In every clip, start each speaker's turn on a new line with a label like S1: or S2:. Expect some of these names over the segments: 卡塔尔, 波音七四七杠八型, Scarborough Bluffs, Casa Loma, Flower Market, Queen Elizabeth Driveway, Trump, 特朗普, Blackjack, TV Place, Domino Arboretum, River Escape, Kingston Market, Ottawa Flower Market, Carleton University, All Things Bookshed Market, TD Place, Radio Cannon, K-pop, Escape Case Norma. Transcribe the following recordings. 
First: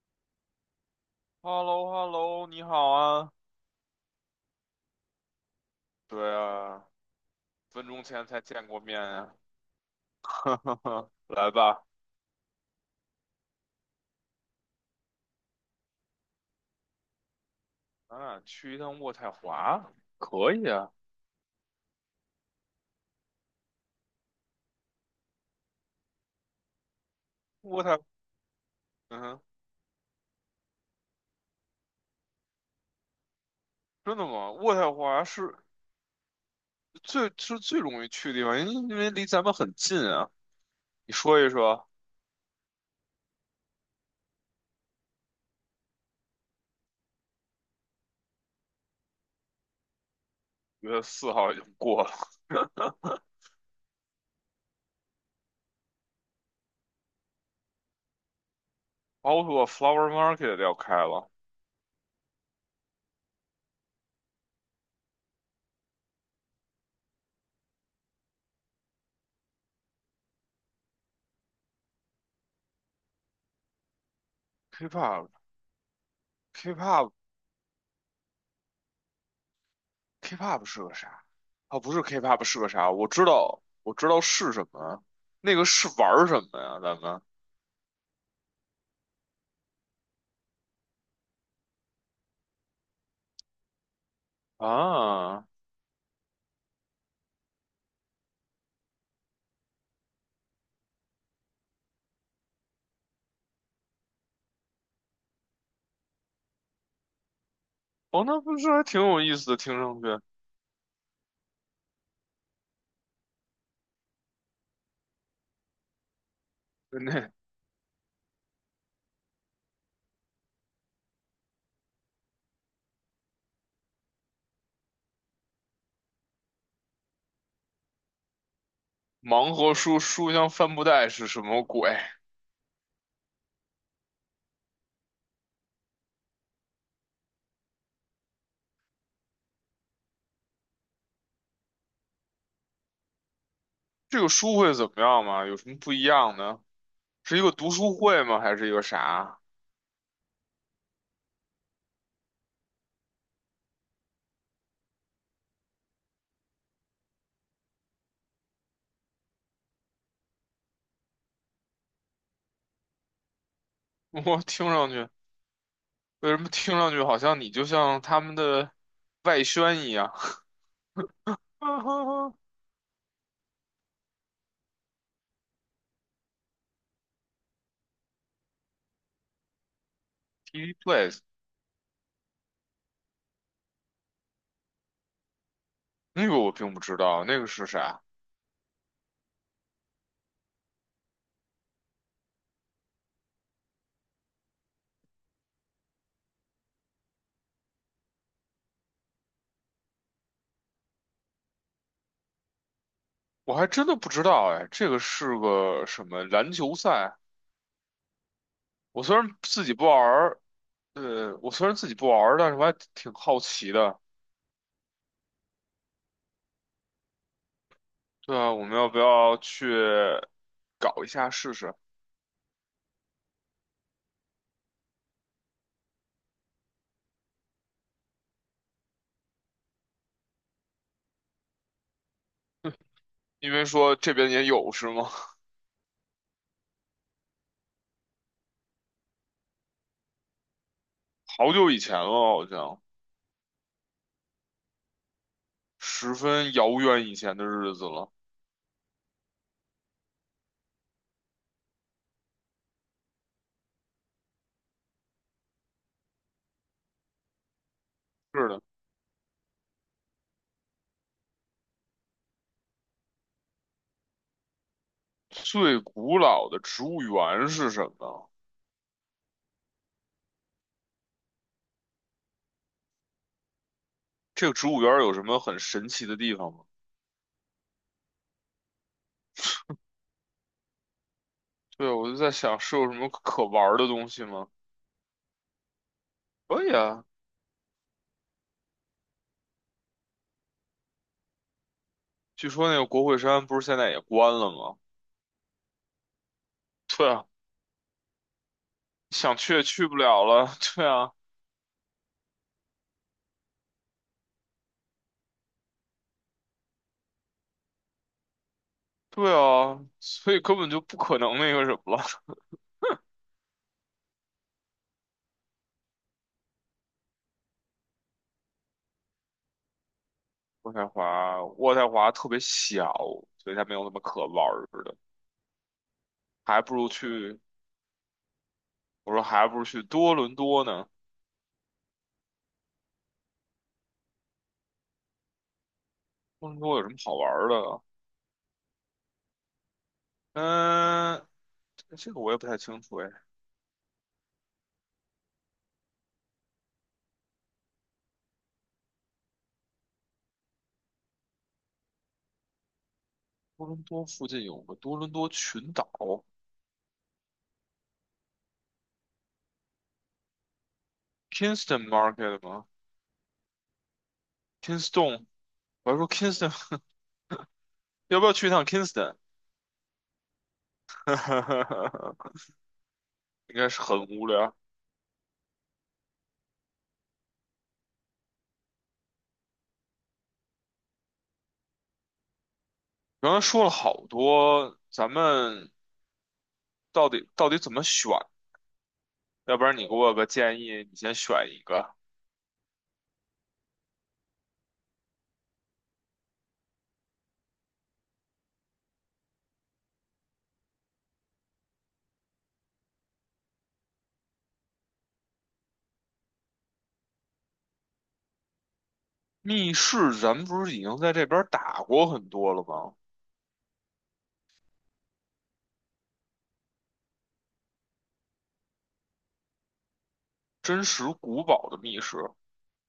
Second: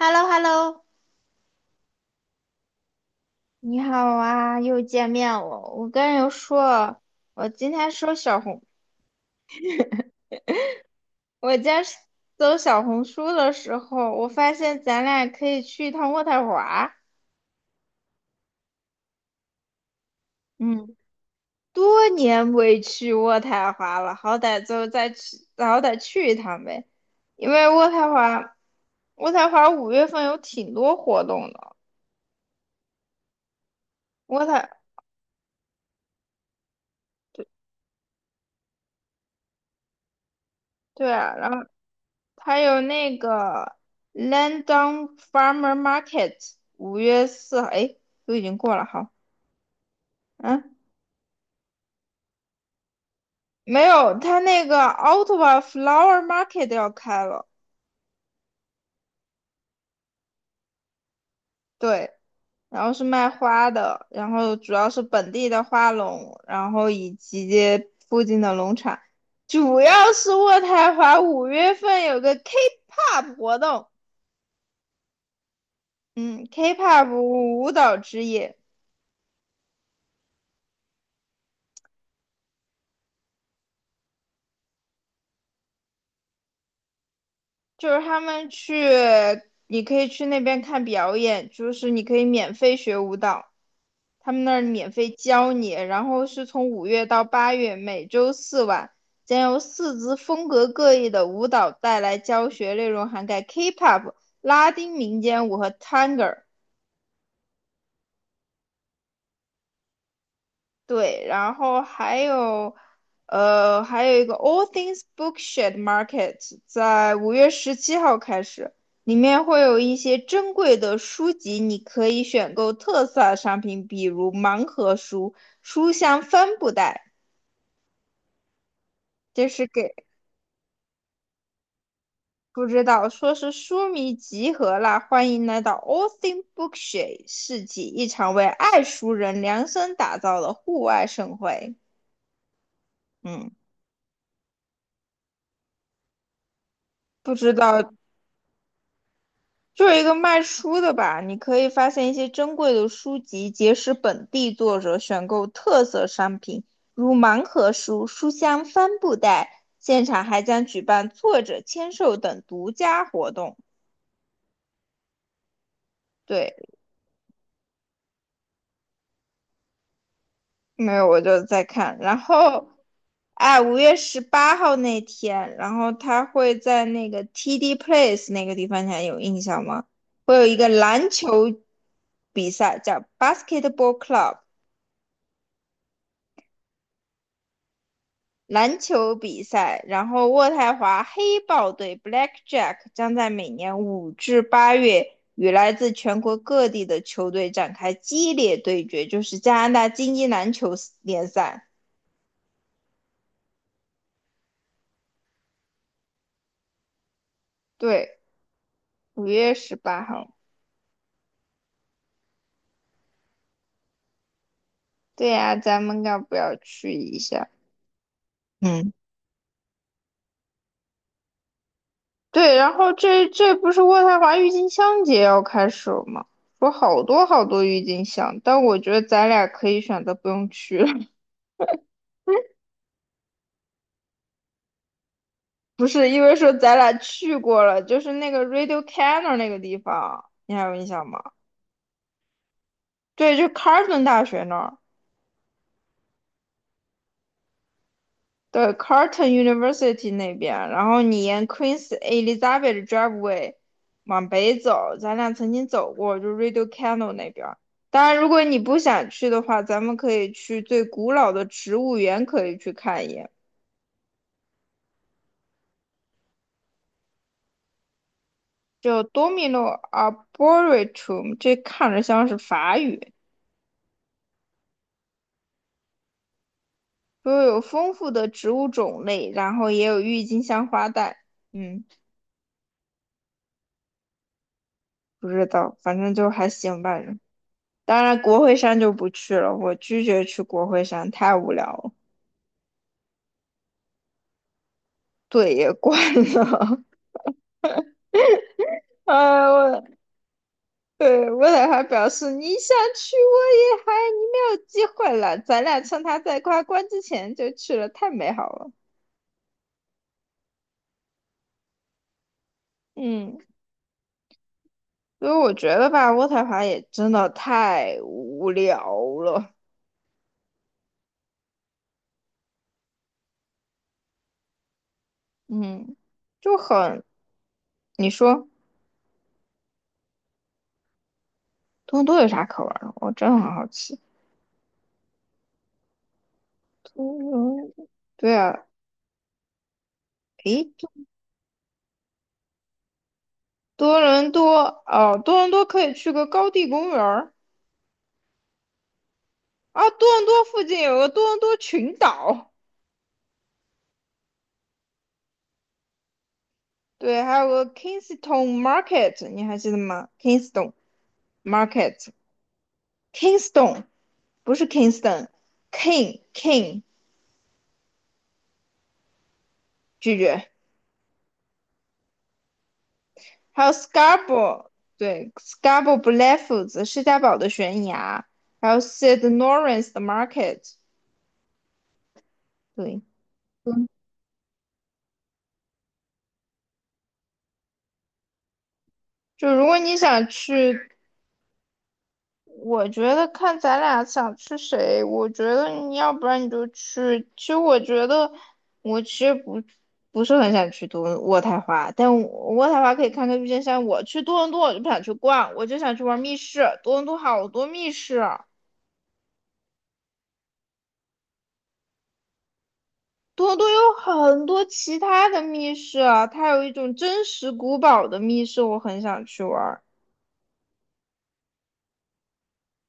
S1: h e l l o h e l l o
S2: h e l l o h e l l o 你好啊。
S1: 你好啊，又见面了。我跟人
S2: 对啊，
S1: 说，我今
S2: 分
S1: 天
S2: 钟
S1: 收
S2: 前
S1: 小
S2: 才
S1: 红，
S2: 见过面呀、啊。来
S1: 我今天
S2: 吧，
S1: 搜小红书的时候，我发现咱俩可以去一趟渥太华。
S2: 咱俩去一趟渥太华，可以啊。
S1: 嗯，多年未去渥太华了，好歹就再去，好歹去一趟呗。因为
S2: 渥
S1: 渥
S2: 太，
S1: 太华，
S2: 嗯
S1: 渥
S2: 哼，
S1: 太华五月份有挺多活动的。
S2: 真的
S1: 渥
S2: 吗？
S1: 太，
S2: 渥太华是最
S1: 对
S2: 是最容易去的地方，因为离咱们很近啊。
S1: 对
S2: 你
S1: 啊，
S2: 说一
S1: 然后。
S2: 说，
S1: 还有那个 London Farmer Market，5月4号，哎，都已经过了，好，嗯。
S2: 五月四号已经过了，
S1: 没有，他那个 Ottawa Flower Market 要开了。
S2: o 包括 Flower Market 要开了
S1: 对，然后是卖花的，然后主要是本地的花农，然后以及附近的农场。主要是渥太华五月份有个 K-pop 活动，嗯，K-pop
S2: ，K-pop，K-pop，K-pop
S1: 舞蹈之夜。
S2: 是个啥？哦，不是 K-pop 是个啥？我知道，我知道是什么。那个是玩儿什么呀？咱们？
S1: 就是他们去，你可以去那边看表演，就是你可以免费学舞蹈，他们那儿免费
S2: 啊，
S1: 教你。然后是从五月到八月，每周四晚，将由四支风格各异的舞蹈带来教学，内容涵盖 K-pop、拉丁民间舞和 t a n 探戈。
S2: 哦，那不是还挺有意思的，听上去。
S1: 对，然后还有，还有一个 All Things Bookshed Market，在
S2: 那
S1: 5月17号开始，里面会有一些珍贵的书籍，你可以选购特色商品，比如盲盒书、书香帆布袋，这
S2: 盲
S1: 是
S2: 盒
S1: 给
S2: 书书香帆布袋是什么鬼？
S1: 不知道说是书迷集合啦，欢迎来到 All Things Bookshed 市集，一场为爱书人量身打造的户外盛会。嗯，
S2: 这个书会怎么样吗？有什么不一样呢？
S1: 不
S2: 是一个
S1: 知
S2: 读书
S1: 道。
S2: 会吗？还是一个啥？
S1: 就是一个卖书的吧，你可以发现一些珍贵的书籍，结识本地作者，选购特色商品，如盲盒书、书香帆布袋。现场还将举办作者签售等独家活动。
S2: 我听上去，为什么
S1: 对，
S2: 听上去好像你就像他们的外宣一样
S1: 没有我
S2: ？TV
S1: 就在
S2: 哈
S1: 看，然
S2: 哈
S1: 后，哎，五月十八号那天，然后他会在那个 TD Place 那个地方，你还有印象吗？会有一
S2: ，T
S1: 个
S2: V
S1: 篮
S2: Place
S1: 球比赛，叫 Basketball Club。
S2: 那个我并不知道，那个是啥？
S1: 篮球比赛，然后渥太华黑豹队 （Blackjack） 将在每年五至八月与来自全国各地的球队展开激烈对决，就是加拿大精英篮球联赛。
S2: 我还真的不知道哎，这个是个什么篮球赛？
S1: 对，
S2: 我虽
S1: 五
S2: 然
S1: 月
S2: 自己
S1: 十
S2: 不
S1: 八号。
S2: 玩，对，我虽然自己不玩儿，但是我还挺好奇的。
S1: 对呀、啊咱们要不要去一下？
S2: 对啊，我们要
S1: 嗯，
S2: 不要去搞一下试试？
S1: 对，然后这不是渥太华郁金香节要开始了吗？说好多好多郁金香，但我觉得咱俩可以选择不用去了。
S2: 因为说这边也有是吗？
S1: 不是，因为说咱俩去过了，就是那个 Radio Cannon 那个地方，你还有印象吗？
S2: 好久以前了，好像
S1: 对，就 c a r l t o n 大学那儿，
S2: 十分遥远以前的日子了。
S1: 对 c a r l t o n University 那边，然后你沿 Queen Elizabeth Driveway 往北走，咱俩曾经走过，就 Radio Cannon 那边。当然，如果
S2: 是
S1: 你
S2: 的，
S1: 不想去的话，咱们可以去最古老的植物园，可以去看一眼，
S2: 最古老的植物园是什么？
S1: 就 Domino Arboretum，这看着像是法语。
S2: 这个植物园有什么很神奇的地方吗？
S1: 不过有丰富的植物种类，然后也有郁金香花带。嗯，
S2: 对，我就在想是有什么可玩儿的东西吗？
S1: 不知道，反正就还
S2: 可以
S1: 行吧。
S2: 啊，
S1: 当然，国会山就不去了，我拒绝去国会山，太无聊了，
S2: 据说那个国会山不是现在也关了吗？
S1: 队也关了。
S2: 对啊，
S1: 啊，
S2: 想去也
S1: 我
S2: 去不了了。对啊。
S1: 对我俩还表示你想去，我也还你没有机会了，咱俩趁他在他关之前就去了，太美好了。
S2: 对啊，所以根本就不可能那个什么了。
S1: 嗯，所以我觉得吧，渥太华也真的太无聊了。
S2: 渥太华，渥太华特别小，所以它没有那么可玩儿的，
S1: 嗯，就
S2: 还不如
S1: 很，
S2: 去，
S1: 你说。
S2: 我说还不如去多伦多呢。
S1: 多伦多有啥可玩的？我真的很好奇。
S2: 多伦多有什么好
S1: 多
S2: 玩儿
S1: 伦，
S2: 的？
S1: 对啊，诶，
S2: 嗯，这个我也不太清楚哎。
S1: 多伦多哦，多伦多可以去个高地公园儿啊。多伦多附近有个多伦多群岛，
S2: 多伦多附近有个多伦多群岛
S1: 对，还有个 Kingston Market，你还记得吗？Kingston
S2: ，Kingston Market 吗
S1: Market，Kingston 不是
S2: ？Kingston，我还说
S1: Kingston，King
S2: Kingston，
S1: King
S2: 要不要去一趟 Kingston？
S1: 拒绝。
S2: 应
S1: 还
S2: 该
S1: 有
S2: 是很无聊。
S1: Scarborough，对，Scarborough Bluffs 施嘉堡的悬崖，还有 Sid n o r n c e 的 Market，对。
S2: 刚才说了好多，咱们到底怎么选
S1: 就
S2: 要不
S1: 如
S2: 然
S1: 果
S2: 你给
S1: 你
S2: 我个
S1: 想
S2: 建
S1: 去，
S2: 议，你先选一个。
S1: 我觉得看咱俩想去谁，我觉得你要不然你就去。其实我觉得我其实不是很想去多卧太华，但渥太华可以看看郁金香。我去多伦多我就不想去逛，我就想去玩密室。多伦多好多密室，
S2: 密室咱们不是已经在这边儿打过很多了吗？
S1: 多伦多有很多其他的密室啊，它有一种真实古堡的密室，我很想去玩。
S2: 真实古堡的密室，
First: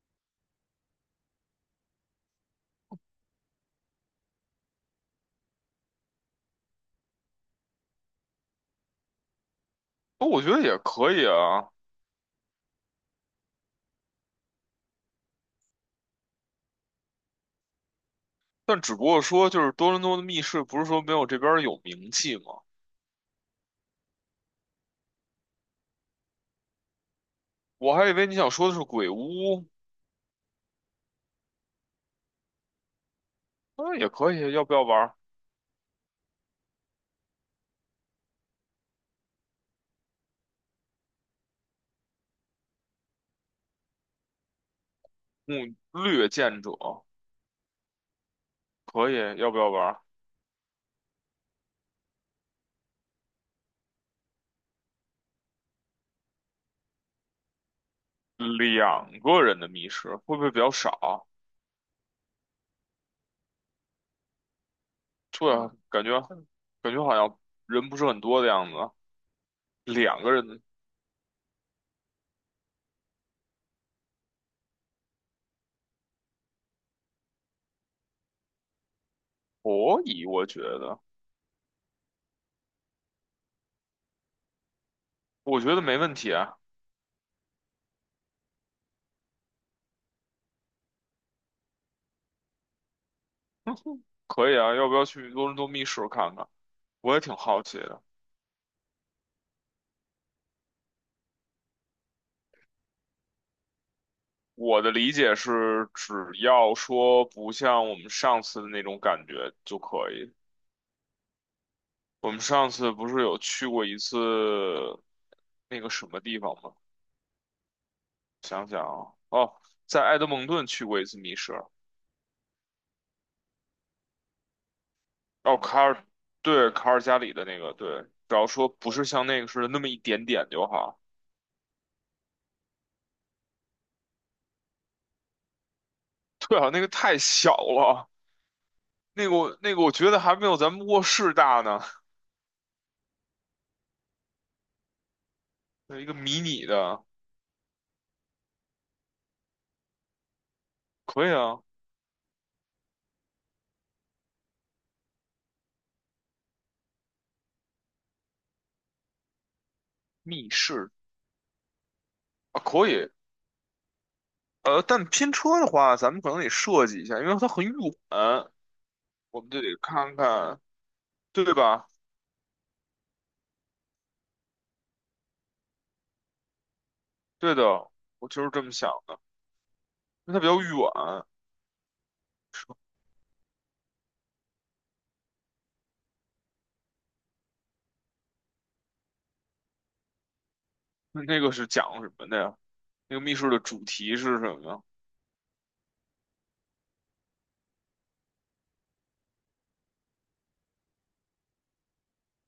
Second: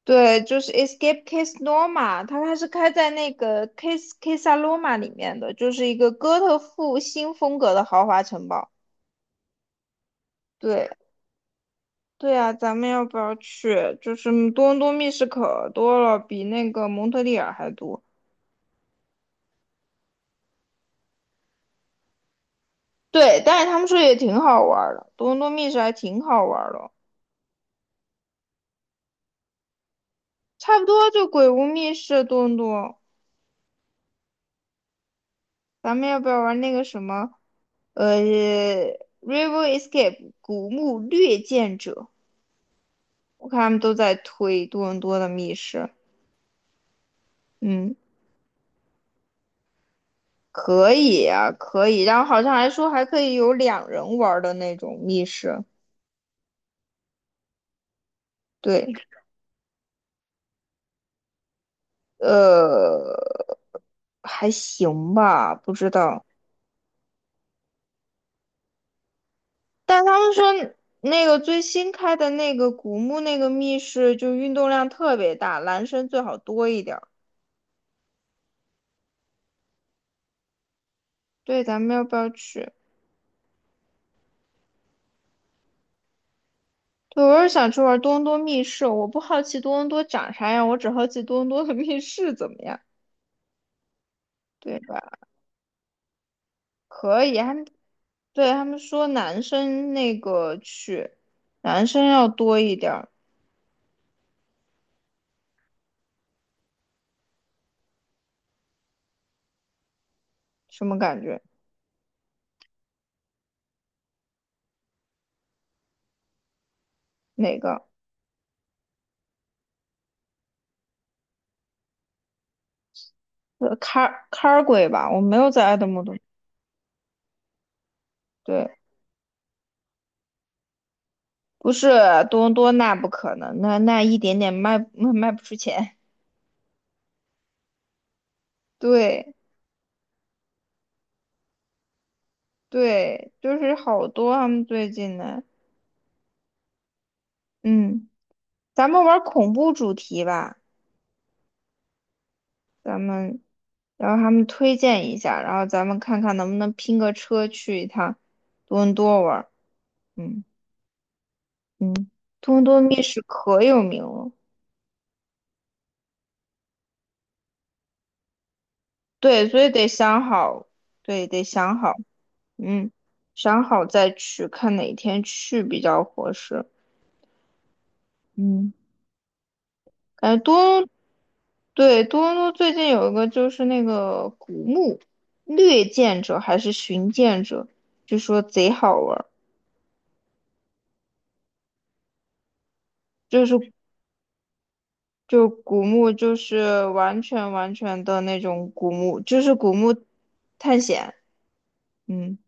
S1: 对，就是 Escape Case Norma，它是开在那个 Case Casa Loma 里面的，就是一个哥特复兴风格的豪华城堡。
S2: 哦我觉得也
S1: 对，
S2: 可以啊。
S1: 对啊，咱们要不要去？就是多伦多密室可多了，比那个蒙特利尔还多。
S2: 但只不过说，就是多伦多的密室不是说没有这边儿有名气吗？
S1: 对，但是他们说也挺好玩儿的，多伦多密室还挺好玩儿的，
S2: 我还以为你想说的是鬼屋，
S1: 差不多就鬼屋密室多伦多。
S2: 那也可以。要不要玩儿
S1: 咱们要不要玩那个什么，呃，River Escape 古墓掠剑者？我看他们都在推多伦多的密
S2: 嗯
S1: 室，
S2: 略剑者？
S1: 嗯，
S2: 可以，要不要玩儿
S1: 可以啊，可以。然后好像还说还可以有两人玩儿的那种密室，对，
S2: 两个人的密室？会不会比较少？
S1: 呃，还行吧，
S2: 对啊，
S1: 不知
S2: 感觉
S1: 道。
S2: 感觉好像人不是很多的样子啊。
S1: 但他
S2: 两
S1: 们
S2: 个人，
S1: 说那个最新开的那个古墓那个密室，就运动量特别大，男生最好多一点儿。
S2: 可以，我觉得，
S1: 对，咱们要不要去？
S2: 我觉得没问题啊，
S1: 对，我是想去玩多伦多密室，我不好奇多伦多长啥样，我只好奇多伦多的 密室怎么样。
S2: 可以啊，
S1: 对
S2: 要不
S1: 吧？
S2: 要去多伦多密室看看？我也
S1: 可
S2: 挺
S1: 以，他
S2: 好
S1: 们
S2: 奇的。
S1: 对他们说男生那个去，男生要多一点儿，
S2: 我的理解是，只要说不像我们上次的那种感觉就可以。
S1: 什么感觉？
S2: 我们上次不是有去过一次那个什么地方吗？
S1: 哪个？
S2: 想想啊，哦，在埃德蒙顿去过一次密室，
S1: C car a r 鬼吧，我没有
S2: 哦，
S1: 在爱
S2: 卡
S1: 德
S2: 尔，
S1: 蒙多，
S2: 对，卡尔加里的那个，对，只要说
S1: 对，
S2: 不是像那个似的那么一点点就好。
S1: 不是多伦多，那不可能，那一点点卖 卖不出钱。
S2: 对啊，那个太小了。那
S1: 对
S2: 个我那个我觉得还没有咱们卧室大呢，
S1: 对，就是好多他们最近的，
S2: 有一个迷你的，
S1: 嗯，咱们玩恐怖主题吧，
S2: 可以啊，
S1: 然后他们推荐一下，然后咱们看看能不能拼个车去一趟多伦多玩儿，嗯。
S2: 密室
S1: 嗯，多
S2: 啊
S1: 伦多
S2: 可
S1: 密
S2: 以，
S1: 室可有名了。
S2: 但拼车的话，咱们可能得设计一下，因为它很远，我
S1: 对，
S2: 们
S1: 所
S2: 就得
S1: 以得
S2: 看
S1: 想
S2: 看，
S1: 好，对，得
S2: 对
S1: 想
S2: 吧？
S1: 好，嗯，想好再去，看哪天去比较合适。
S2: 对的，我就是这么
S1: 嗯，
S2: 想的，因为
S1: 感
S2: 它
S1: 觉
S2: 比较
S1: 多，
S2: 远。
S1: 对，多伦多最近有一个就是那个古墓掠剑者还是寻剑者，据说贼好玩儿，
S2: 那个是讲什么的呀？那个密
S1: 就
S2: 室的
S1: 是
S2: 主题是什么？呀？
S1: 就古墓就是完全完全的那种古墓，就是古墓探险。嗯。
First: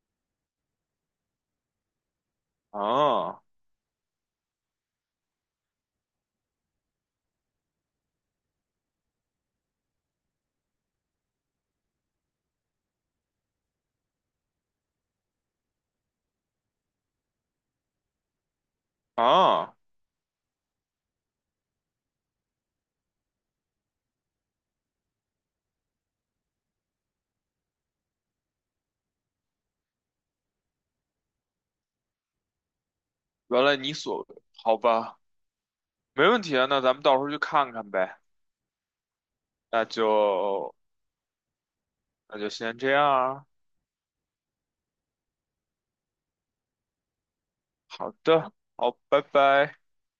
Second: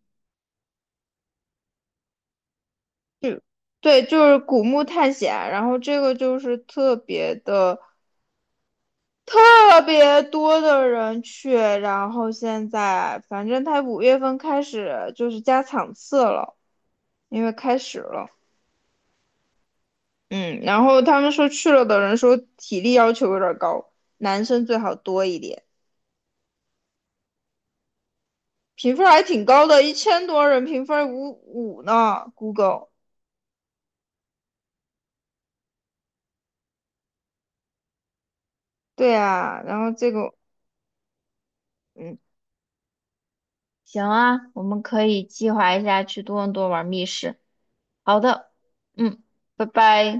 S2: 啊
S1: 对，就是古墓探险，然后这个就是特别的特别多的人去，然后现在反正他五月份开始就是加场次了，因为开始了，
S2: 啊，
S1: 嗯，然后他们说去了的人说体力要求有点高，男生最好多一点，评分还挺高的，一千多人评分五五呢，Google，
S2: 原来你所，好吧，没问题啊，那咱们到时候去看看呗，
S1: 对啊，然
S2: 那
S1: 后这个。
S2: 就
S1: 嗯。
S2: 那就先这样啊。
S1: 行啊，我们可以计划一下去多伦多玩密室。
S2: 好
S1: 好的，
S2: 的，好，
S1: 嗯，
S2: 拜
S1: 拜
S2: 拜。
S1: 拜。